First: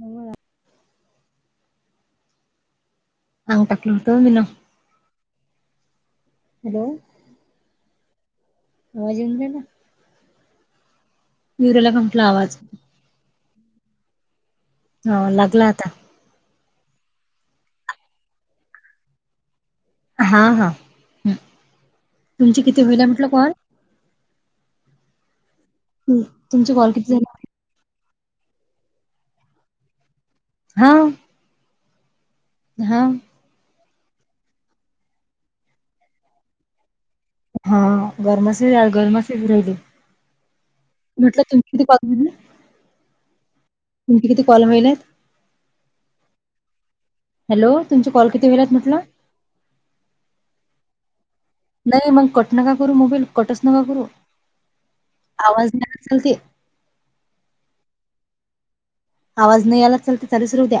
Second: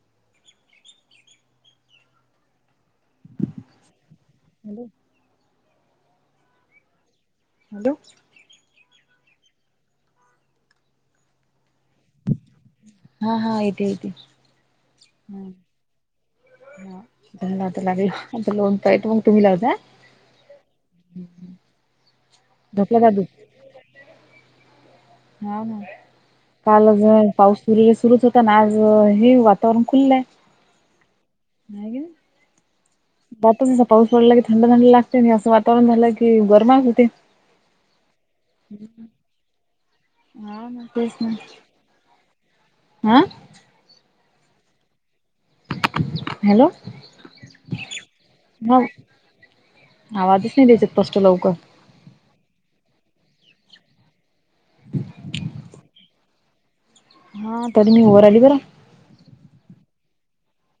व्हय [inaudible] आंग टाकल होतो मीन हॅलो हॅलो हॅलो अ जेवण झालं. येऊन राहिला का म्हटलं आवाज हा हा येते येते. हा हम्म लागला आता. हा मला त लागला आता दोन काय दोन तुम्ही लावता? हा हा तुमची किती झोपला हुईला दादू. म्हटलं कॉल. हा हा हं, तुमचे कॉल कालज किती नाही झाले पाऊस - हे सुरूच होतं आन आज हे वातावरण खुललंय. हा. नाय घिण. हा. बातूनीचा पाऊस पडला की थंड थंड लागतय आणि असं वातावरण झालं की गरमाय होतय. हा गरमस गरमस येऊन राहिली हा ना तेच ना. म्हटलं तुमची किती कॉल झाले. हा. तुमची किती कॉल होईल्यात. हॅलो. हॅलो तुमचे कॉल किती होईल आहेत हव म्हटलं आवाजच नई त्याच्यात स्पष्ट लवकर नाय मग कट नका करू मोबाईल कटच नका करू आवाज नाही आला चालते. हा तरी मी वर आली बर. आवाज नाही आला चालते चालूच राहूद्या.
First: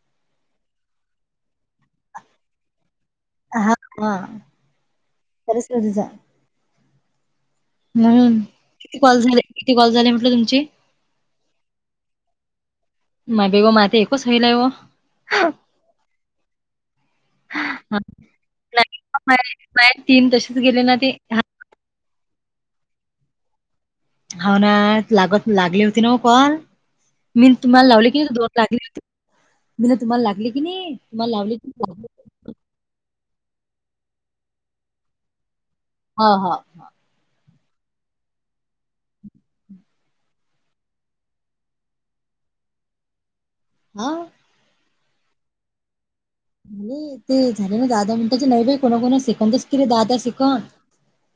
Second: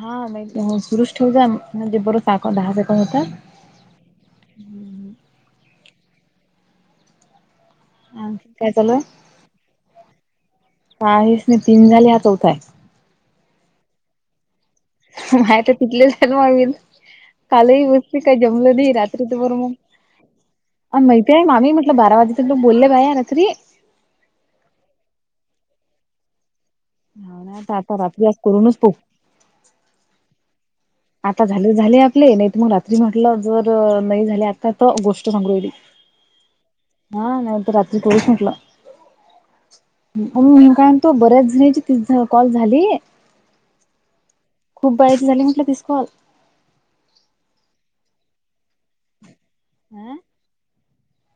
हा माई सुरुच ठेव जा म्हजे परत बॅकअप बाहेर जाता जाता हा हा [unintelligible] जा हम आणखी काय चालू किती आहे? कॉल झाले. किती कॉल झाले. म्हटलं तुमचे. काहीच नाही तीन झाले हा चौथा आहे. म बेगो मा ते एकोच सैलायो. माय तर तिथलेचण मवीन. कालही बसते काय जमलं नई नाही, रात्री तर माय बरं मग. माय तीन तसेच गेले ना अ ते माहित हा आहे मामी म्हटलं बारा वाजे तर लोक बोलले बाया या रात्री. हा ना लागत लागली होती ना कॉल हो मी ना आता तुम्हाला आता लावली की रात्री आज दोन करूनच लागले पाहू होती. मीन तुम्हाला लागली होती की नाही. आता लावले की झाले नाही झाले लागले. आपले नाही तर मग रात्री म्हटलं जर नाही झाले आता तर गोष्ट सांगू येले. हा हा. हा नाही तर रात्री तोलस म्हटलं. म मी काय म्हंतोय तो बऱ्याच जणची ती कॉल झाली. हा खूप बायाच झाली म्हटलं तीस कॉल. नाय ते झाले ना दाहा दहा मिनिटाचे नाही बाई कोणा कोणाचे सेकंदच. केले दहा हा दहा सेकंद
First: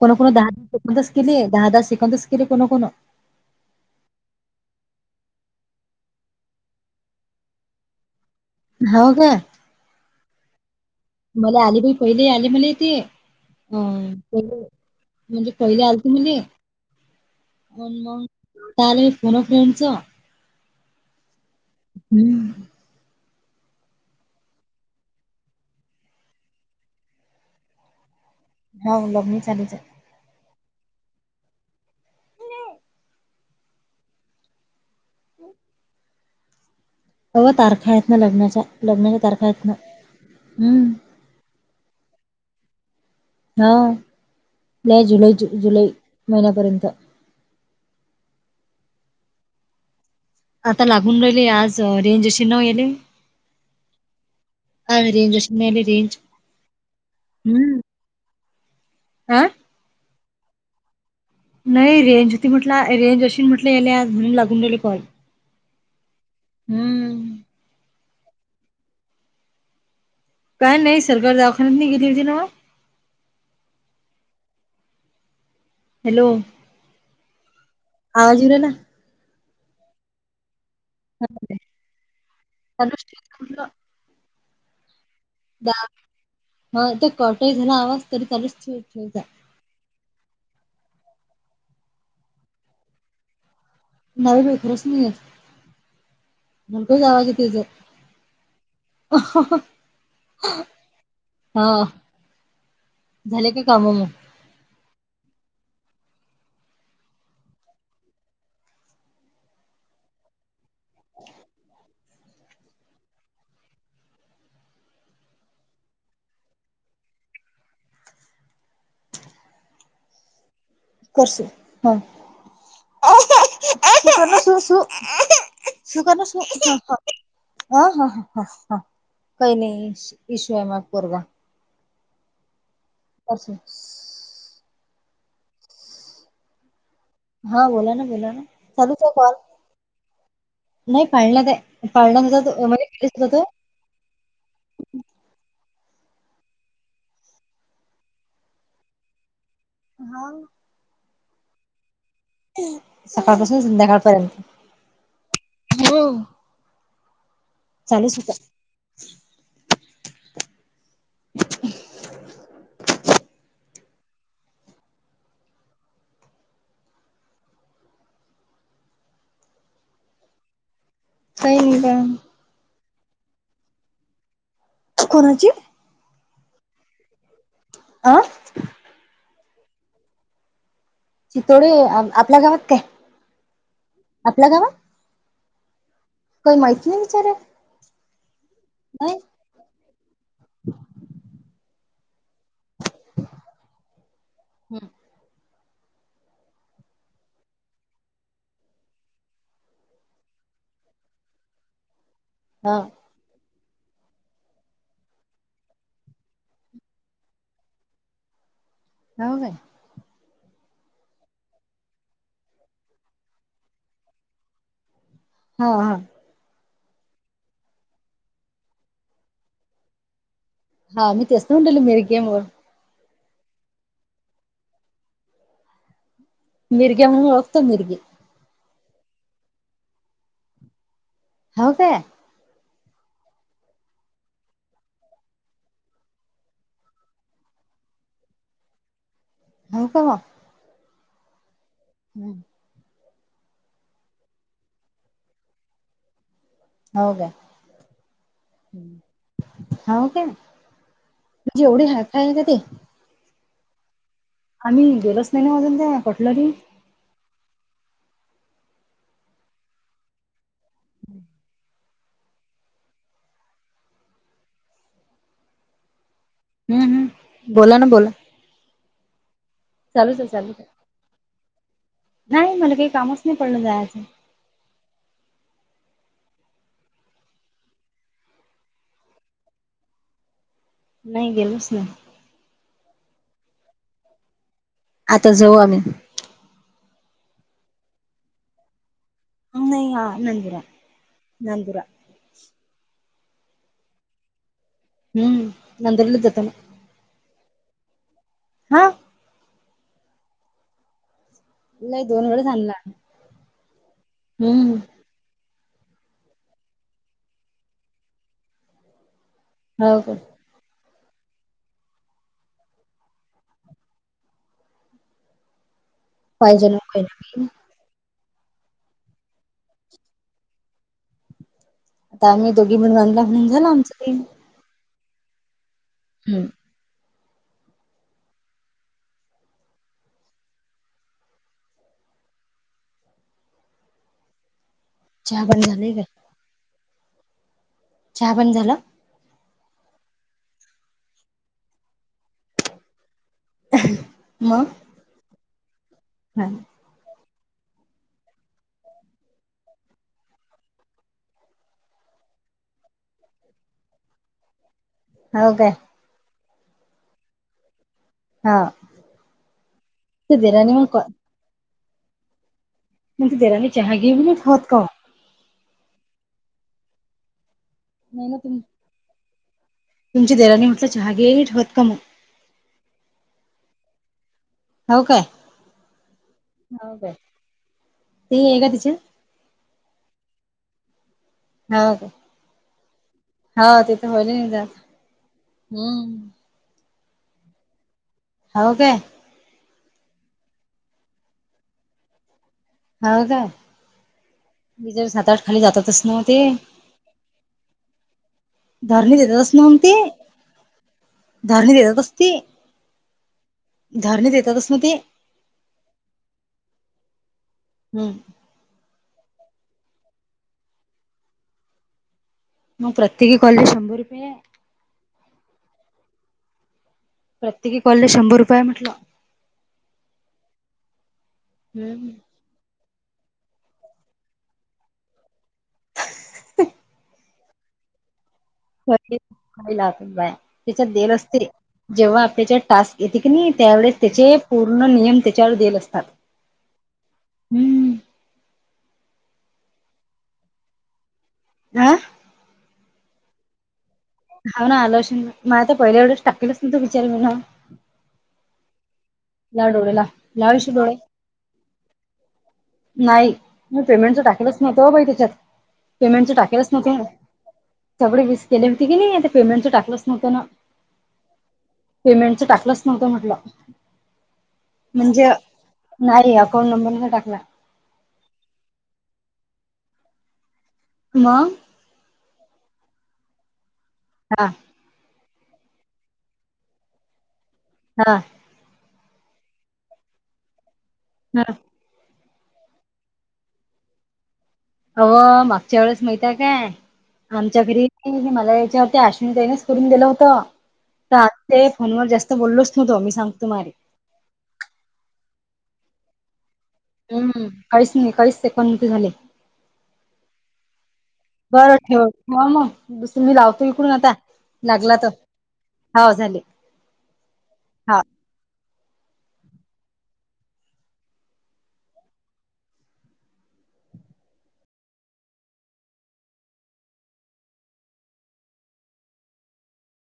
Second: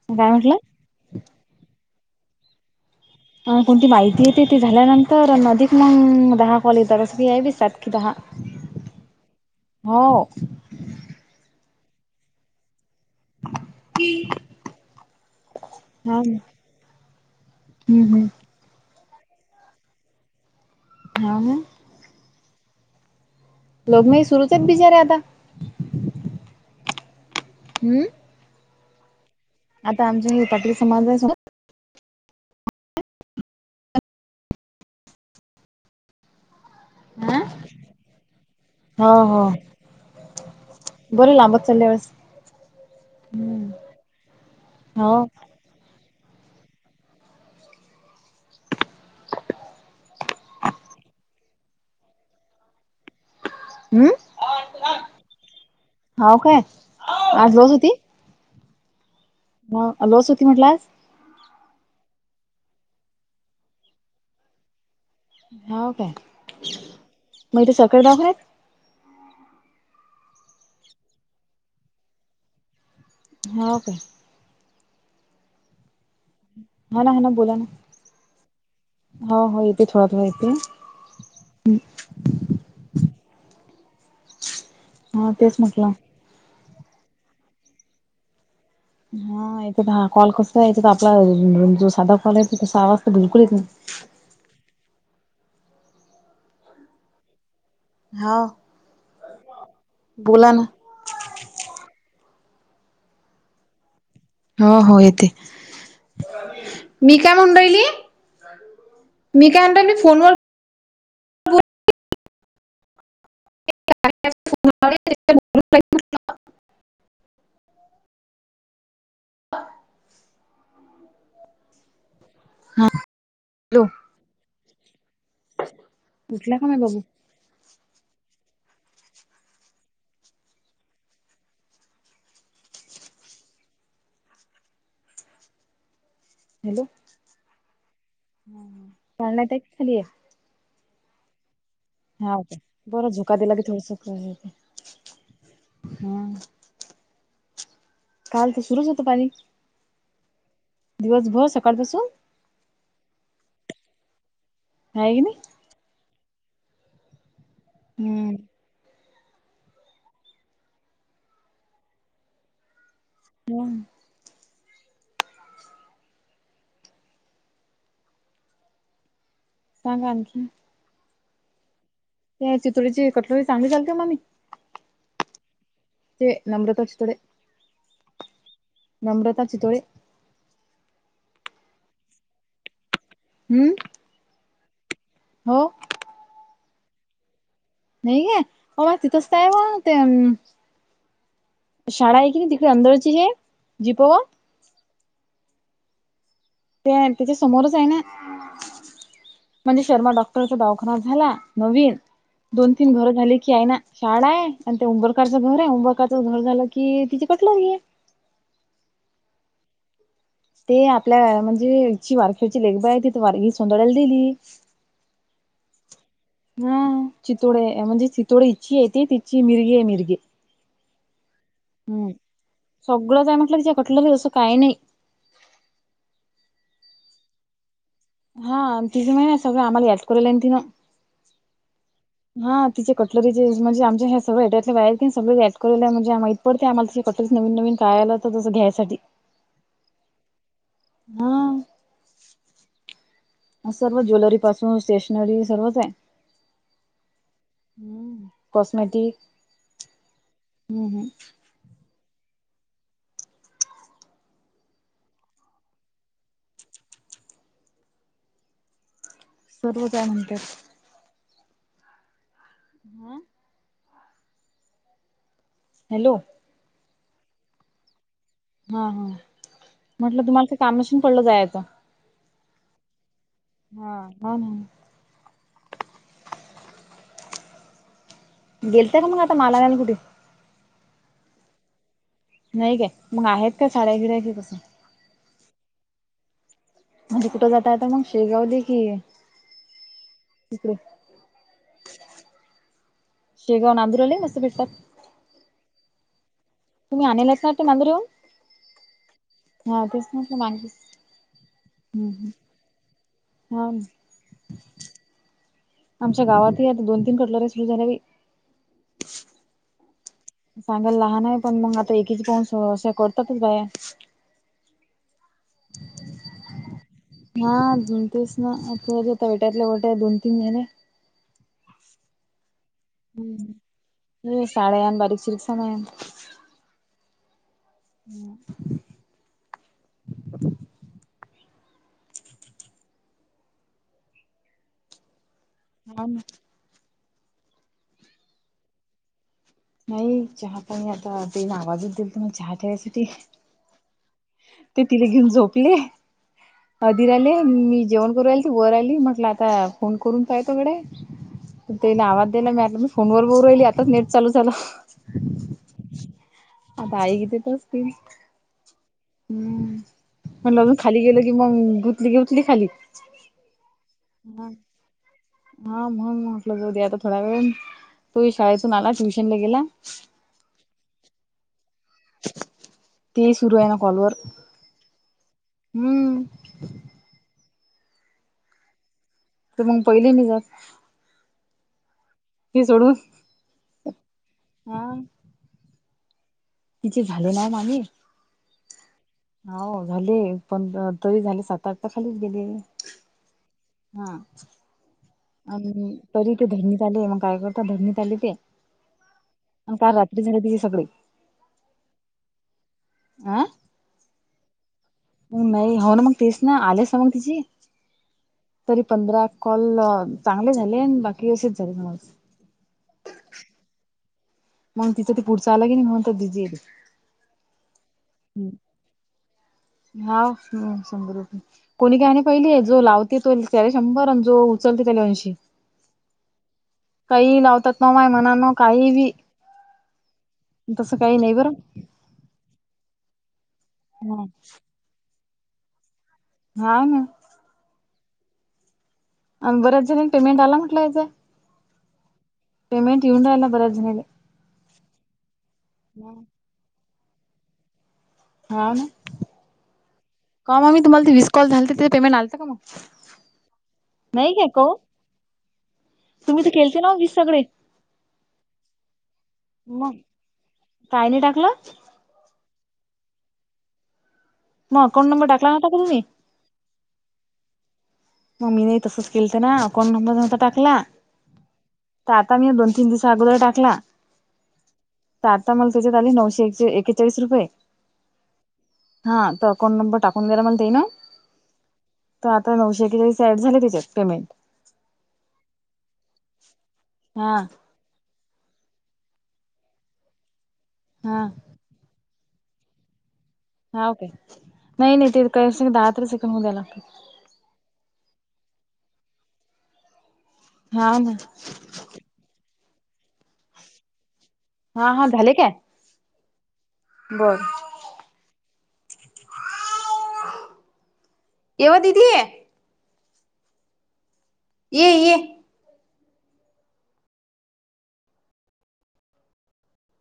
कोन काय कोन दहा म्हटलं दहा सेकंदच केले दहा दहा सेकंदच केले कोन कोन. अ कोणती माहिती येते ती झाल्यानंतर अधिक मग दहा कॉल येतात आस यात दिसतात की दहा. हो का हो मला आले बाई पहिले आले मले ते. अ पहीले म्हणजे पहिले आल ते हा म्हे ना अ हम्म हम्म मग त आलय फोन फ्रेंड च. हाव ना? हम्म. लग्नय सुरूच हायत बिचाऱ्या आता. हम्म. हो लग्नी चालूच आहे. आता आमच्या हे पाटील समाज नाही सो [inaudible] हा अव तारखा आहेत ना लग्नाच्या लग्नाच्या तारखा आहेत ना. हम्म बोल लांबत चाललय घ्या वेळस हा नाही हो जुलै जुलै महिन्यापर्यंत. आतां लागूंन राहिले आंज रेंज अशी नं येले हम्म अ रेंज अशी नं रेंज हो काय आज हम्मं हां हं अमांवस मोती आंज म्हटलं नाहीं रेंज होती म्हटलं रेंज अशी म्हटलं यांलेजं म्हणूंन लागूंन राहीले कॉल हांव कायं हम्मं मंग ते सरकांरी दवाखान्यांत कायं नाहीं सरकांर दवाखांन्यातं नाहीं गेलीं होती नं वं हंव कायं हॅलो हां नां हां नां बोलां नं आवाजं येऊं राहिलां हंव हंव येते थोडां थोडां येते जालूचंठि हं तेचं म्हटलं हां ते कंटही झालां आवांज तरी चालुचं तीचं हां इथं तरं हां कॉल कसां आहे आपलां जो सांधा कॉल आहे तं तसां आवांज तरं बिलकुंल येतं नाहीं हांव नं खरंच नाहीं येतं म्हणको जावांच येते जं हा अ बोला ना [unintelligible] हं झाले कायं कामं मंग. हो हो येते. मी कायं म्हंणीरांईली मी कायं म्हणतं मी फोनवरं. [unintelligible] हं. करशुं हां हा हॅलो. करणं सु सु सुं करणं उठला का सुं. माय बाबू हं हां हं कायं नाहीं पिशंवायमांय पोरगां असं. हॅलो. हां बोलां नां बोलां नां चालूंच आहे कॉल चालण्यात की खाली आहे नाहीं पायंला कायं पाळण्यांमंध्ये ओमेटीगं केली असंती तरं हम. [unintelligible] [unintelligible] कांल तरं सुरूंच होतं पाणी. हां दिवसं भरं सकाळंपासूंन सकाळं पासूंन संध्याकांळपर्यंत हायं की नाहीं हो चालूंच हम्म. होतं हंम. सांगा आणखिं कांहीं नाहीं बां. ते चितोडीची कटलरी चांगलं चालतें कां माम्मी. कोणांची. ते रामंदास तंसकडे. अं नम्रतां चितोळे. चितोंडे आपल्यां गावांत कायं. हम्मं. आपल्यां गावांत. हो. काही माहिती नाही विचारे. नाही गे होबा तिथंच आहे ब ते शाळा. क तिकडे अंळची हे जीपवा. हम्. ते त्याच्या समोरच आहे ना. म्हणजे शर्मा डॉक्टरचा दावाखाना झाला नवीन. दोन हा तीन घरं झाले की आहे ना. शाळा आहे आणि ते उंबरकरचं घर आहे उंबरकारचं घर झालं कि तिची कटलंरी आहे. हो काय. ते आपल्या म्हणजे जची वारखेडची लेखबा आहे तिथ वार ही सोंदाळ्याला दिली. हा हा. ह चितोडे म्हणजे चितोडे हिची आहे त तिची मिरगी आहे मिरगे. हा मी तेचत म्हटल मेरी गेम वर. सगळं काय म्हटलं किच्या कटलं असं काही नाही. मिर्ग्या म्हणून ओळखतो मिर्गी. हा तिझं महि सगळं आम्हाला याच करल आहे तिनं. हो काय. हा तिचे कटलरीचे म्हणजे आमच्या्या सगळेट बाहेर सग ऍड म्हणजे माहित. पडते आम्हाला त कतरीच नवीन नवीन पाळायला तर तसं घ्यायसाठी. हो का. हा. हम्म. सर्व ज्वेलरी पासून स्टेशनरी सर्वच आहे. हो काय हम् कॉस्मेटिक हो काय हम्म हम्म. म्हणजे एवढे हाका आहे का ते. आम्ही गेलोच नाही ना मजून ते कटलरी. सर्व हाय म्हणतात. हम्. हा. हॅलो. हम् हम् बोला ना बोला. हा हा चालूच म्हटलं आहे तुम्हाला चालूच काय आहे कामाशीून पडलं जायचं. नाही मला काही कामच नाही पडलं जायचं. हं म. गेलतय का मग आता मला नाही कुठे. नाही गेलोस ना. नाही काय मग आहेत का साड्या घिड्याची कसं. आता जाऊ आम्ही. म्हणजे कुठं जातय तर मग शेगावली की. अ नाही का नंदुरा तिकडे नंदरा. शेगाव नांदुरालाही मस्त भेटतात. हम्म नंद्रल जातना. तुम्ही आणल ना ते नागर येऊन. हा. हा तेच न मागे. नाही दोन हम्म वेळे आणला हम्म हा हम्म. आमच्या गावातही आता दोन तीन कटलरी्या सुरू झाल्या बाई. हो तर. सांगायला लहान आहे पण मग आता एकीच पाऊन अ असशा करतातच बाया. पाहिजे ना काही ना काही हा अजून तेस ना [unintelligible] आता आम्ही दोघी बण बांधला म्हणून झालं आमचं ते शाळेयान बारीक शरीक शाणायान हम्म [inaudible] चहा बनला. हाव ना चहा पाणी झाला. नाही. चहा पाणी आता त्यांनी आवाजच दिलत मग चहा ठेवायसाठी मग ते तिले घेऊन झोपले. [unintelligible] अधीर आले मी जेवण करू आल ती वर आली म्हटलं आता फोन करून पाय तोकडे हाय. त्याने आवाज दीला मि आता मी फोनवर बोलू राहिली. आताच नेट चालू झाल. होय का? आता आई इथेच असतील. हो हम् म्हण अजून खाली गेल की मग गुंतली गेतली खाली म्ह तेरा चहा घे ब हा होत काव हा म्हणून म्हटलं जाऊ दे आता थोड्या वेळ तो नाही ना तुम शाळेेतून आलाच विषय चन्ने गेला, तुमची देराने म्हटलं चहागेट हतकम. तीचे सुरू आहे ना कॉलवर. हो काय हम्म हो काय ते आहे का तिच्या? तर मग पहिले नाही जात. हा का ते सोडून हा ते तर होल नाही जात हा हम्म. तिचे झाले नाही मामी. हो का हो झाले. पण तरी झाले सात आठ तर खालीच गेले. हव काय? हां. निजर साथ आणि तरी ते धरणीत आले. मग काय करता धरणीत आले ते धरणी देतातच आणि नव्ह ते काल रात्री झाली तिझ सगळी, धरणी देतात असती. अ धरणे देतातस म ते, मग नाही हो ना मग तेच ना आलेस ना मग तिची. हम्म तरी पंधरा कॉल चांगले झाले बाकी असेच झाले सज! मग प्रत्येकी कॉलेज शंभर रुपये हाय! मग तिचं ते पुढं आलं की नाही म्हणुन तर ते बिझीे हाय. प्रत्येकी कॉलले शंभर रुपये आहे म्हटल. हाव शंभर रुपये. कोणी काय म्हणे हम्म पहिले जो लावते तो त्याले शंभर अन जो उचलते त्याले अंशी! [inaudible] काही लावतात न्हाय मना न खला बाया त्याच्या तसं देल काही नाही असते बरं जेव्हा आपल्याच्या टास्क? येते की नाही, त्यावेळेस ह त्याचे पूर्ण नियम त्याच्यावर दीयल असतात. हा ना. हम्म बर्याच जणीच पेमेंट आला म्हटलं याच. हा. पेमेंट येऊन राहील बऱ्याच जणांचं. हा ना आलोशन म आता पहिल्या एवढेच टाकेलंच नवतो विचार येऊन राहिला मला. हा लाव डोळे लाव लाव इशू मॅम डोळे तुम्हाला ते विस कॉल झालं तर तिच पेमेंट आलंत का मग? नाही. मी पेमेंटचं नाही काय टाकलंच का नव्हतं बाई त्याच्यात पेमेंटचं तुम्ही तर टाकलंच केलते ना नव्हत. वीस सगळे जेवढ वीस केले होते कणी ते पेमेटं मग टाकलंच नवतं ना. काय नाही टाकल? पेमेंटच टाकलंच नव्हतं म्हटलं मग अकाउंट नंबर म्हणजे टाकला नव्हता का तुम्ही नाही. फोन नंबर नाही टाकला. मग मी तसंच केलत ना अकाउंट नंबर नव्हता टाकला. हम्म, तर आता मी दोन तीन दिवस अगोदर टाकला. हा. तर आता मला त्याच्यात आली नऊशे एकेचाळीस रुपये. हा. हा तो अकाऊंट नंबर टाकून जरा मला देना. हा. तर आता नऊशे एकेचाळीस ऍड झाले त्याच्यात पेमेंट? अ हो, मागच्या वेळेस माहित आहे काय हा आमच्या घरी नाही मला याच्यावरती अश्विन ताईनेच करून दिलं होत हा तर, ते फोनवर जास्त बोललोच नव्हतो मी सांगतो. माझं हा, ओके. नाही नाही ते काही दहा तर सेकंद द्याना. हम्म, काहीच नाही काहीच ते कोणती झाले. हा ना. बर ठेव. ह मग मी लावतो इकडून आता हा लागला तर, हाव झाले. बरं. हा एव्हा दीदी ये. ये ये.